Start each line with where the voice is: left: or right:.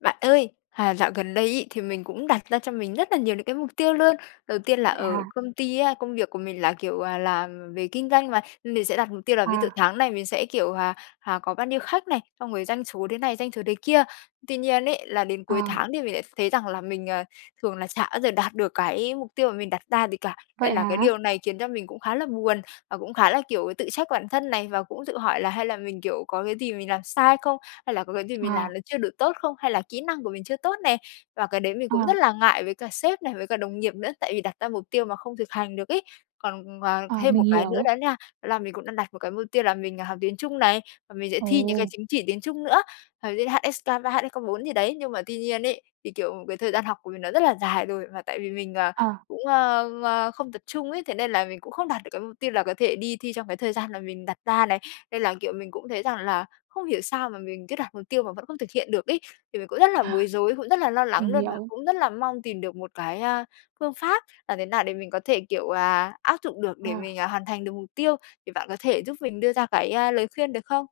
left: Bạn ơi, à, dạo gần đây ấy thì mình cũng đặt ra cho mình rất là nhiều những cái mục tiêu luôn. Đầu tiên là
right: Vậy
left: ở
right: hả?
left: công ty á, công việc của mình là, kiểu, à, làm về kinh doanh mà, mình sẽ đặt mục tiêu là ví dụ
right: À.
left: tháng này mình sẽ, kiểu, à, à, có bao nhiêu khách này, xong rồi doanh số thế này, doanh số thế kia. Tuy nhiên ấy là đến cuối
right: À.
left: tháng thì mình lại thấy rằng là mình, ờ, thường là xả bao giờ đạt được cái mục tiêu mà mình đặt ra gì cả, nên
right: Vậy
left: là cái
right: hả?
left: điều này khiến cho mình cũng khá là buồn và cũng khá là, kiểu, tự trách bản thân này và cũng tự hỏi là hay là mình, kiểu, có cái gì mình làm sai không, hay là có cái gì mình
right: Ờ.
left: làm nó chưa được tốt không, hay là kỹ năng của mình chưa tốt nè? Và cái đấy mình
right: Ờ.
left: cũng rất là ngại với cả sếp này, với cả đồng nghiệp nữa, tại vì đặt ra mục tiêu mà không thực hành được ấy. Còn, ờ,
right: Ờ,
left: thêm
right: mình
left: một cái nữa
right: hiểu.
left: đó nha, đó là mình cũng đang đặt một cái mục tiêu là mình học tiếng Trung này và mình sẽ thi những cái
right: Ồ.
left: chứng chỉ tiếng Trung nữa. [unintelligible] HSK 3, HSK 4 gì đấy nhưng mà tuy nhiên ấy, thì, kiểu, cái thời gian học của mình nó rất là dài rồi mà tại vì mình, à,
right: Ờ.
left: cũng, ơ, ơ, không tập trung ấy, thế nên là mình cũng không đạt được cái mục tiêu là có thể đi thi trong cái thời gian là mình đặt ra này. Nên là, kiểu, mình cũng thấy rằng là không hiểu sao mà mình cứ đặt mục tiêu mà vẫn không thực hiện được ấy, thì mình cũng rất là bối rối, cũng rất là lo lắng
right: Mình
left: luôn và
right: hiểu.
left: cũng rất là mong tìm được một cái, a, phương pháp làm thế nào để mình có thể, kiểu là, áp dụng được để
right: À.
left: mình, à, hoàn thành được mục tiêu, thì bạn có thể giúp mình đưa ra cái, ơ, lời khuyên được không?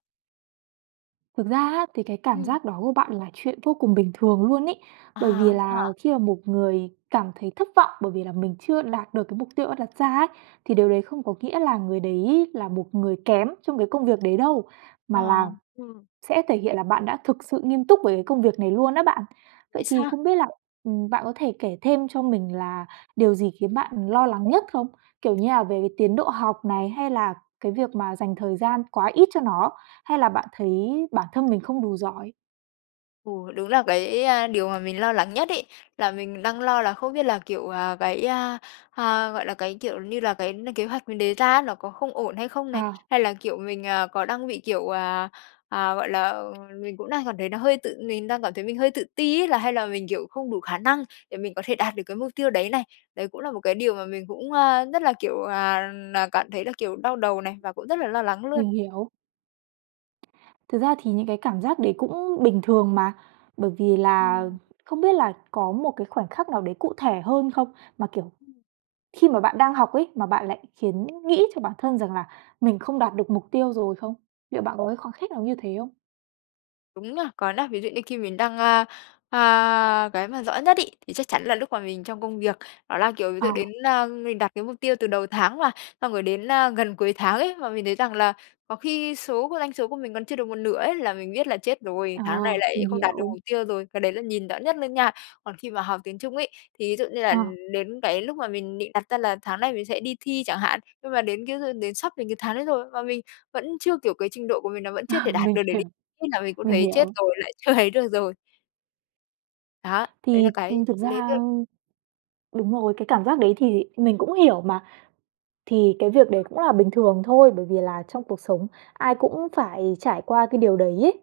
right: Thực ra á, thì cái cảm
left: Ừm.
right: giác đó của bạn là chuyện vô cùng bình thường luôn ấy,
left: À,
right: bởi vì
left: vậy
right: là
left: hả?
right: khi mà một người cảm thấy thất vọng, bởi vì là mình chưa đạt được cái mục tiêu đã đặt ra ấy, thì điều đấy không có nghĩa là người đấy là một người kém trong cái công việc đấy đâu, mà
left: Ờ,
right: là
left: ừm.
right: sẽ thể hiện là bạn đã thực sự nghiêm túc với cái công việc này luôn á bạn. Vậy
left: Vậy
right: thì
left: xa
right: không biết là, ừm, bạn có thể kể thêm cho mình là điều gì khiến bạn lo lắng nhất không? Kiểu như là về cái tiến độ học này hay là cái việc mà dành thời gian quá ít cho nó, hay là bạn thấy bản thân mình không đủ giỏi?
left: Ừ, đúng là cái, à, điều mà mình lo lắng nhất ấy, là mình đang lo là không biết là, kiểu, à, cái, à, à, gọi là, cái, kiểu như là, cái n kế hoạch mình đề ra á, nó có không ổn hay không này?
right: Ờ.
left: Hay là kiểu mình, à, có đang bị, kiểu, à, à, gọi là, mình cũng đang cảm thấy nó hơi tự mình đang cảm thấy mình hơi tự ti ấy, là hay là mình, kiểu, không đủ khả năng để mình có thể đạt được cái mục tiêu đấy này. Đấy cũng là một cái điều mà mình cũng, à, rất là, kiểu, à, à, cảm thấy là, kiểu, đau đầu này và cũng rất là lo lắng luôn.
right: Mình hiểu. Thực ra thì những cái cảm giác đấy cũng bình thường mà, bởi vì là
left: Ừm.
right: không biết là có một cái khoảnh khắc nào đấy cụ thể hơn không? Mà, kiểu,
left: Ừm.
right: khi mà bạn đang học ấy, mà bạn lại khiến nghĩ cho bản thân rằng là mình không đạt được mục tiêu rồi không? Liệu bạn có cái khoảnh khắc nào như thế không?
left: Đúng nha. Còn á ví dụ như khi mình đang, a, à cái mà rõ nhất ấy, thì chắc chắn là lúc mà mình trong công việc. Đó là kiểu ví
right: Ờ.
left: dụ đến, ờ mình đặt cái mục tiêu từ đầu tháng mà, xong rồi đến, a, gần cuối tháng ấy, mà mình thấy rằng là có khi số cái doanh số của mình còn chưa được một nửa ấy là mình biết là "Chết rồi!
right: Ờ,
left: Tháng này lại
right: mình
left: không đạt được
right: hiểu.
left: mục tiêu rồi", cái đấy là nhìn rõ nhất luôn nha. Còn khi mà học tiếng Trung ấy, thì ví dụ như là
right: Ờ.
left: đến cái lúc mà mình định đặt ra là tháng này mình sẽ đi thi chẳng hạn, nhưng mà đến cái hư đến sắp đến cái tháng đấy rồi mà mình vẫn chưa kiểu, cái trình độ của mình nó vẫn
right: Ờ,
left: chưa thể đạt
right: mình
left: được để
right: hiểu,
left: đi thi là mình cũng
right: mình
left: thấy: "Chết
right: hiểu.
left: rồi! Lại chưa thấy được rồi." Đó, đấy là
right: Thì,
left: cái
right: ừm, thực
left: lấy
right: ra
left: được.
right: đúng rồi, cái cảm giác đấy thì mình cũng hiểu mà, thì cái việc đấy cũng là bình thường thôi, bởi vì là trong cuộc sống ai cũng phải trải qua cái điều đấy ấy.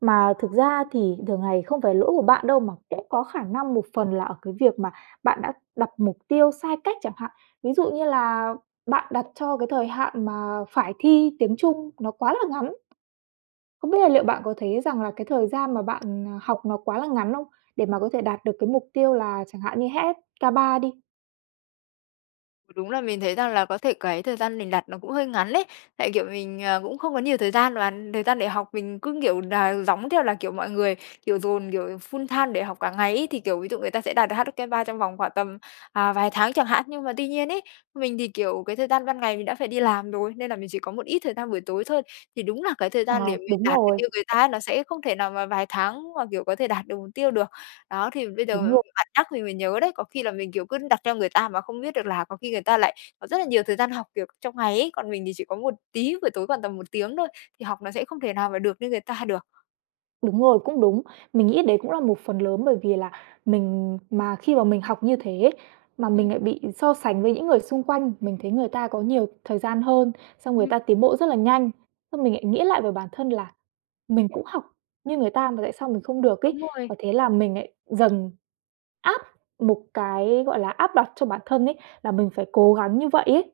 right: Mà thực ra thì thường ngày không phải lỗi của bạn đâu, mà cũng có khả năng một phần là ở cái việc mà bạn đã đặt mục tiêu sai cách chẳng hạn. Ví dụ như là bạn đặt cho cái thời hạn mà phải thi tiếng Trung nó quá là ngắn. Không biết là liệu bạn có thấy rằng là cái thời gian mà bạn, à, học nó quá là ngắn không, để mà có thể đạt được cái mục tiêu là chẳng hạn như HSK3 đi?
left: Đúng là mình thấy rằng là có thể cái thời gian mình đặt nó cũng hơi ngắn ấy, tại, kiểu, mình, ờ, cũng không có nhiều thời gian và thời gian để học mình cứ, kiểu, nà giống theo là, kiểu, mọi người, kiểu dồn, kiểu, full-time để học cả ngày ấy. Thì, kiểu, ví dụ người ta sẽ đạt được HSK 3 trong vòng khoảng tầm, à vài tháng chẳng hạn, nhưng mà tuy nhiên ấy, mình thì, kiểu, cái thời gian ban ngày mình đã phải đi làm rồi, nên là mình chỉ có một ít thời gian buổi tối thôi, thì đúng là cái thời gian
right: Ờ,
left: để mình
right: đúng
left: đạt được
right: rồi.
left: như người ta ấy nó sẽ không thể nào mà vài tháng mà, kiểu, có thể đạt được mục tiêu được. Đó, thì bây giờ
right: Đúng rồi.
left: bạn nhắc thì mới nhớ đấy, có khi là mình, kiểu, cứ đặt theo người ta mà không biết được là có khi người ta lại có rất là nhiều thời gian học, kiểu, trong ngày ấy, còn mình thì chỉ có một tí buổi tối khoảng tầm 1 tiếng thôi thì học nó sẽ không thể nào mà được như người ta được.
right: Đúng rồi, cũng đúng! Mình nghĩ đấy cũng là một phần lớn bởi vì là mình mà khi mà mình học như thế ấy, mà
left: Ừm.
right: mình nại bị so sánh với những người xung quanh, mình thấy người ta có nhiều thời gian hơn, xong người
left: Ừm.
right: ta tiến bộ rất là nhanh, xong mình lại nghĩ lại về bản thân là mình cũng học như người ta mà tại sao mình không được ấy
left: Đúng rồi.
right: và thế là mình nại dần áp một cái, gọi là, áp đặt cho bản thân ấy là mình phải cố gắng như vậy ấy.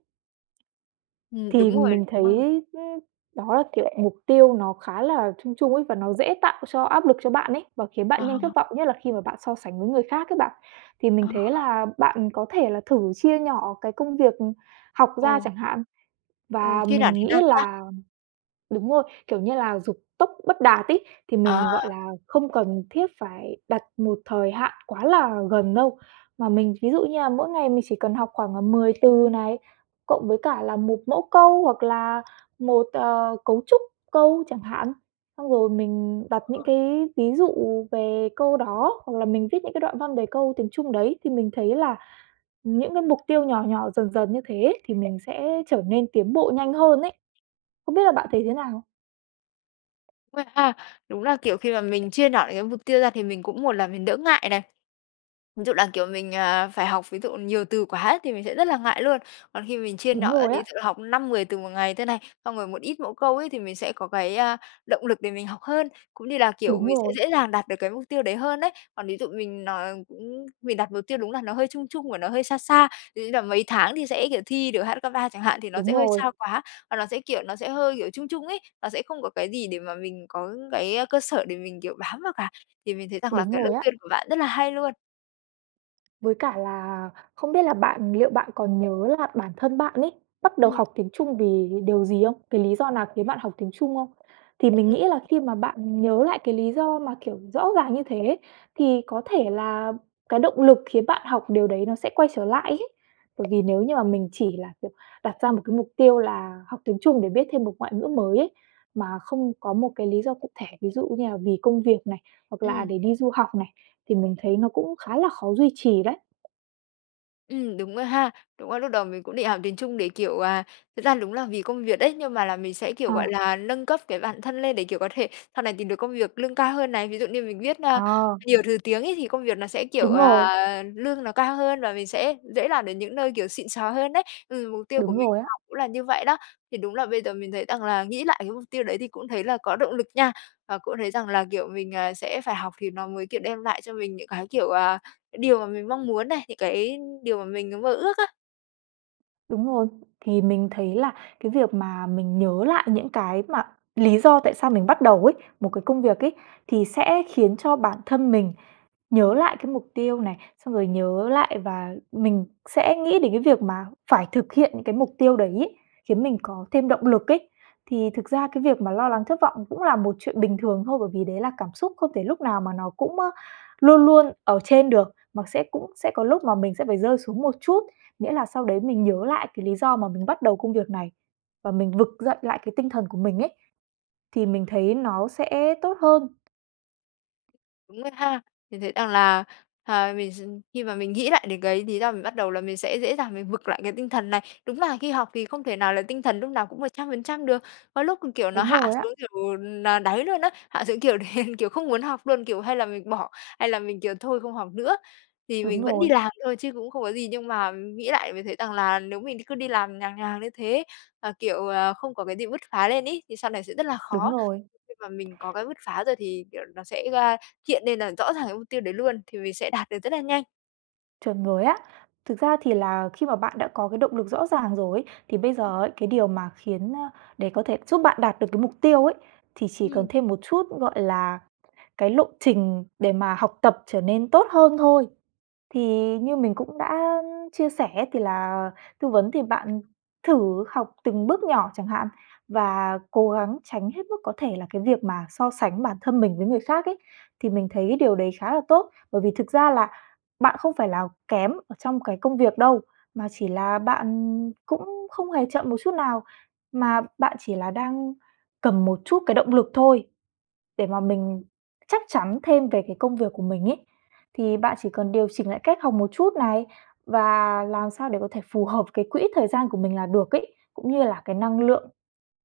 left: Ừm,
right: Thì
left: đúng rồi
right: mình thấy
left: [unintelligible]
right: ưm, đó, tỉ lệ mục tiêu nó khá là chung chung ấy và nó dễ tạo cho áp lực cho bạn ấy và khiến
left: Ờ.
right: bạn nhanh thất vọng, nhất là khi mà bạn so sánh với người khác ấy bạn. Thì mình
left: Ờ.
right: thấy là bạn có thể là thử chia nhỏ cái công việc, ừm, học ra
left: Ồ!
right: chẳng hạn
left: Ôi,
right: và
left: Khi nản
right: mình
left: thế
right: nghĩ
left: nào ta?
right: là đúng rồi, kiểu như là dục tốc bất đạt ấy, thì
left: Ờ.
right: mình, gọi là, không cần thiết phải đặt một thời hạn quá là gần đâu mà mình ví dụ như là mỗi ngày mình chỉ cần học khoảng, ờ, 10 từ này cộng với cả là một mẫu câu, hoặc là một, ờ, cấu trúc câu chẳng hạn, xong rồi mình đặt những
left: [unintelligible]
right: cái ví dụ về câu đó, hoặc là mình viết những cái đoạn văn về câu tiếng Trung đấy, thì mình thấy là những cái mục tiêu nhỏ nhỏ, dần dần như thế ấy thì mình sẽ trở nên tiến bộ nhanh hơn ấy. Không biết là bạn thấy thế nào?
left: [unintelligible] ha. Đúng là, kiểu, khi mà mình chia nhỏ cái mục tiêu ra thì mình cũng một là mình đỡ ngại này. Ví dụ là, kiểu, mình, ờ, phải học ví dụ nhiều từ quá thì mình sẽ rất là ngại luôn. Còn khi mà mình chia
right: Đúng
left: nhỏ ra,
right: rồi á.
left: ví dụ học 5, 10 từ một ngày thôi này, xong rồi một ít mẫu câu ấy, thì mình sẽ có cái, a, động lực để mình học hơn, cũng như là, kiểu,
right: Đúng
left: mình sẽ
right: rồi.
left: dễ dàng đạt được cái mục tiêu đấy hơn ấy. Còn ví dụ mình nòi ừm, mình đặt mục tiêu đúng là nó hơi chung chung và nó hơi xa xa, ví dụ như là mấy tháng thì sẽ, kiểu, thi được HSK 3 chẳng hạn, thì nó
right: Đúng
left: sẽ hơi
right: rồi.
left: xa quá, và nó sẽ, kiểu, nó sẽ hơi, kiểu, chung chung ấy, nó sẽ không có cái gì để mà mình có cái, ơ, cơ sở để mình, kiểu, bám vào cả. Thì mình thấy rằng là
right: Đúng
left: cái
right: rồi
left: lời
right: á.
left: khuyên của bạn rất là hay luôn.
right: Với cả là không biết là bạn liệu bạn còn nhớ là bản thân bạn ấy bắt đầu
left: Ừm.
right: học tiếng Trung vì điều gì không? Cái lý do nào khiến bạn học tiếng Trung không? Thì mình
left: Ừm
right: nghĩ là
left: [unintelligible]
right: khi mà bạn nhớ lại cái lý do mà, kiểu, rõ ràng như thế, thì có thể là cái động lực khiến bạn học, điều đấy nó sẽ quay trở lại ấy, bởi vì nếu như mà mình chỉ là, kiểu, đặt ra một cái mục tiêu là học tiếng Trung để biết thêm một ngoại ngữ mới ấy, mà không có một cái lý do cụ thể, ví dụ như là vì công việc này, hoặc là
left: Ừm.
right: để đi du học này, thì mình thấy nó cũng khá là khó duy trì đấy.
left: Ừm, đúng rồi ha, đúng là lúc đầu mình cũng định học tiếng Trung để, kiểu, à, thực ra đúng là vì công việc ấy, nhưng mà là mình sẽ, kiểu,
right: Ờ.
left: gọi là, nâng cấp cái bản thân lên, để, kiểu, có thể sau này tìm được công việc lương cao hơn này. Ví dụ như mình biết, a,
right: Ờ.
left: nhiều thứ tiếng ấy, thì công việc nó sẽ, kiểu,
right: Đúng rồi.
left: ờ, lương nó cao hơn và mình sẽ dễ làm đến những nơi, kiểu, xịn sò hơn đấy, ừm, mục tiêu của
right: Đúng
left: mình
right: rồi á.
left: học cũng là như vậy đó. Thì đúng là bây giờ mình thấy rằng là, nghĩ lại cái mục tiêu đấy thì cũng thấy là có động lực nha. Và cũng thấy rằng là, kiểu, mình, ờ, sẽ phải học thì nó mới, kiểu, đem lại cho mình những cái, kiểu, ờ, điều mà mình mong muốn này, những cái điều mà mình mơ ước á.
right: Đúng rồi, thì mình thấy là cái việc mà mình nhớ lại những cái mà lý do tại sao mình bắt đầu ấy, một cái công việc ấy, thì sẽ khiến cho bản thân mình nhớ lại cái mục tiêu này, xong rồi nhớ lại và mình sẽ nghĩ đến cái việc mà phải thực hiện những cái mục tiêu đấy ấy, khiến mình có thêm động lực ấy. Thì thực ra cái việc mà lo lắng, thất vọng cũng là một chuyện bình thường thôi. Bởi vì đấy là cảm xúc không thể lúc nào mà nó cũng, ơ, luôn luôn ở trên được, mà sẽ cũng sẽ có lúc mà mình sẽ phải rơi xuống một chút. Nghĩa là sau đấy mình nhớ lại cái lý do mà mình bắt đầu công việc này và mình vực dậy lại cái tinh thần của mình ấy, thì mình thấy nó sẽ tốt hơn.
left: Đúng rồi ha, mình thấy rằng là, à, mình s khi mà mình nghĩ lại đến cái lý do mình bắt đầu là mình sẽ dễ dàng mình vực lại cái tinh thần này. Đúng là khi học thì không thể nào là tinh thần lúc nào cũng 100% được. Có lúc, kiểu, nó
right: Đúng
left: hạ
right: rồi á.
left: xuống, kiểu, ừm, ờ, đáy luôn á, hạ xuống, kiểu, đen, kiểu, không muốn học luôn, kiểu, hay là mình bỏ hay là mình, kiểu, thôi không học nữa, thì
right: Đúng
left: mình vẫn
right: rồi.
left: đi làm thôi chứ cũng không có gì. Nhưng mà nghĩ lại mới thấy rằng là nếu mình cứ đi làm nhàn nhàn như thế, mà, kiểu, ờ, không có cái gì bứt phá lên ấy, thì sau này sẽ rất là
right: Đúng
left: khó.
right: rồi.
left: Khi mà mình có cái bứt phá rồi thì, kiểu, nó sẽ, a, hiện lên là rõ ràng cái mục tiêu đấy luôn thì mình sẽ đạt được rất là nhanh.
right: Chuẩn rồi á. Thực ra thì là khi mà bạn đã có cái động lực rõ ràng rồi ấy, thì bây giờ ấy cái điều mà khiến, ơ, để có thể giúp bạn đạt được cái mục tiêu ấy thì chỉ cần
left: Ừm.
right: thêm một chút, gọi là, cái lộ trình để mà học tập trở nên tốt hơn thôi. Thì như mình cũng đã, ưm, chia sẻ thì là tư vấn thì bạn thử học từng bước nhỏ chẳng hạn, và cố gắng tránh hết mức có thể là cái việc mà so sánh bản thân mình với người khác ấy, thì mình thấy điều đấy khá là tốt. Bởi vì thực ra là bạn không phải là kém ở trong cái công việc đâu, mà chỉ là bạn cũng không hề chậm một chút nào, mà bạn chỉ là đang cần một chút cái động lực thôi. Để mà mình chắc chắn thêm về cái công việc của mình ấy, thì bạn chỉ cần điều chỉnh lại cách học một chút này và làm sao để có thể phù hợp cái quỹ thời gian của mình là được ấy, cũng như là cái năng lượng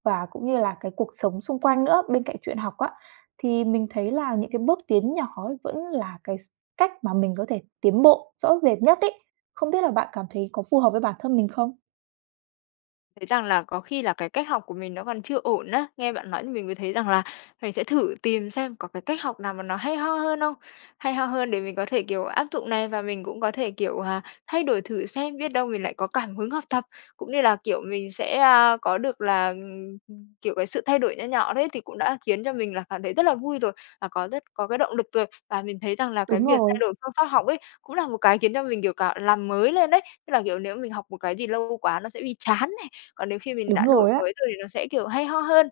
right: và cũng như là cái cuộc sống xung quanh nữa bên cạnh chuyện học á. Thì mình thấy là những cái bước tiến nhỏ ấy vẫn là cái s cách mà mình có thể tiến bộ rõ rệt nhất ấy. Không biết là bạn cảm thấy có phù hợp với bản thân mình không?
left: Thấy rằng là có khi là cái cách học của mình nó còn chưa ổn á, nghe bạn nói thì mình mới thấy rằng là, mình sẽ thử tìm xem có cái cách học nào mà nó hay ho hơn không? Hay ho hơn để mình có thể, kiểu, áp dụng này và mình cũng có thể, kiểu, à, thay đổi thử xem biết đâu mình lại có cảm hứng học tập. Cũng như là, kiểu, mình sẽ, a, có được là, ừm, kiểu, cái sự thay đổi nho nhỏ đấy, thì cũng đã khiến cho mình là cảm thấy rất là vui rồi, và có rất có cái động lực rồi. Và mình thấy rằng là cái
right: Đúng
left: việc thay
right: rồi.
left: đổi phương pháp học ấy, cũng là một cái khiến cho mình, kiểu, cả làm mới lên ấy, tức là, kiểu, nếu mình học một cái gì lâu quá nó sẽ bị chán này, còn nếu khi mình
right: Đúng
left: đã đổi
right: rồi á.
left: mới rồi thì nó sẽ, kiểu, hay ho hơn.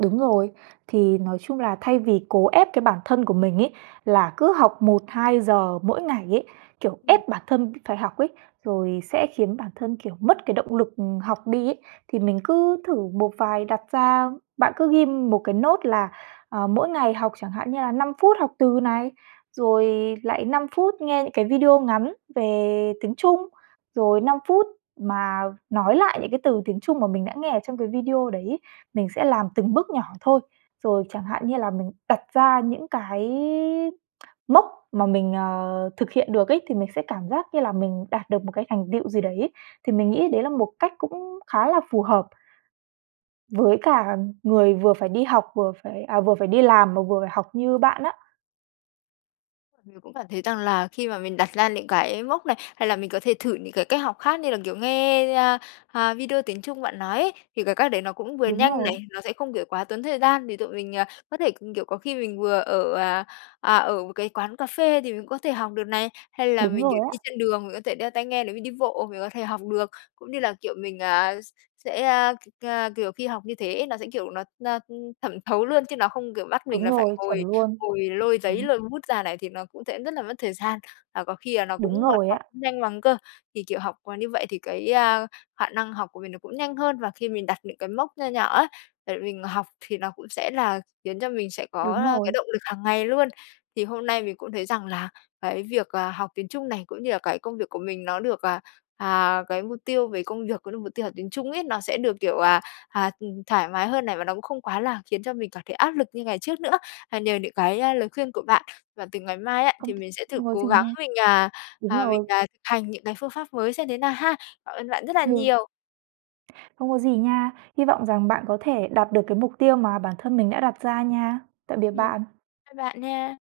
right: Đúng rồi. Thì nói chung là thay vì cố ép cái bản thân của mình ấy, là cứ học 1:00-2:00 mỗi ngày ấy, kiểu,
left: Ừm.
right: ép bản thân cứ phải học ấy, rồi sẽ khiến bản thân, kiểu, mất cái động lực, ừm, học đi ấy. Thì mình cứ thử một vài đặt ra bạn cứ ghim một cái note là, ờ, mỗi ngày học chẳng hạn như là 5 phút học từ này, rồi lại 5 phút nghe những cái video ngắn về tiếng Trung, rồi 5 phút mà nói lại những cái từ tiếng Trung mà mình đã nghe ở trong cái video đấy ấy, mình sẽ làm từng bước nhỏ thôi. Rồi chẳng hạn như là mình đặt ra những cái mốc mà mình, ờ, thực hiện được ấy, thì mình sẽ cảm giác như là mình đạt được một cái thành tựu gì đấy. Thì mình nghĩ đấy là một cách cũng khá là phù hợp với cả người vừa phải đi học vừa phải à, vừa phải đi làm mà vừa phải học như bạn á.
left: Mình cũng cảm thấy rằng là khi mà mình đặt ra những cái mốc này, hay là mình có thể thử những cái cách học khác như là, kiểu, nghe, a, à, video tiếng Trung bạn nói ấy, thì cái cách đấy nó cũng vừa
right: Đúng
left: nhanh
right: rồi.
left: này, nó sẽ không, kiểu, quá tốn thời gian để tụi mình, ờ, có thể c kiểu, có khi mình vừa ở, à, à, ở một cái quán cà phê thì mình cũng có thể học được này, hay là
right: Đúng
left: mình, kiểu,
right: rồi
left: đi
right: á.
left: trên đường, mình có thể đeo tai nghe nếu mình đi bộ mình có thể học được. Cũng như là, kiểu, mình, à, s sẽ, a, k à, kiểu, khi học như thế nó sẽ kiểu nó n ừm, thẩm thấu luôn, chứ nó không, kiểu, bắt mình
right: Đúng
left: là phải
right: rồi, chuẩn
left: ngồi
right: luôn!
left: ngồi lôi giấy
right: Đúng.
left: lôi bút ra này, thì nó cũng sẽ rất là mất thời gian, và có khi là nó cũng
right: Đúng
left: còn
right: rồi á.
left: học không nhanh bằng cơ. Thì kiểu học như vậy thì cái, a, khả năng học của mình nó cũng nhanh hơn, và khi mình đặt những cái mốc nho nhỏ ấy để mình học thì nó cũng sẽ là khiến cho mình sẽ có,
right: Đúng
left: a, cái
right: rồi.
left: động lực hàng ngày luôn. Thì hôm nay mình cũng thấy rằng là cái việc, ờ, học tiếng Trung này, cũng như là cái công việc của mình nó được à, à, cái mục tiêu về công việc, cũng như mục tiêu học tiếng Trung ấy, nó sẽ được, kiểu, à, à, thoải mái hơn này và nó cũng không quá là khiến cho mình cảm thấy áp lực như ngày trước nữa. À, nhờ những cái, ơ, lời khuyên của bạn, và từ ngày mai á
right: Không
left: thì mình sẽ thử
right: không có
left: cố
right: gì
left: gắng
right: nha.
left: mình, à,
right: Đúng
left: à, mình,
right: rồi.
left: à, thực hành những cái phương pháp mới xem thế nào ha. Cảm ơn bạn rất là
right: Ừ.
left: nhiều!
right: Không có gì nha. Hy vọng rằng bạn có thể đạt được cái mục tiêu mà bản thân mình đã đặt ra nha. Tạm biệt
left: Ừm,
right: bạn!
left: bye bạn nha!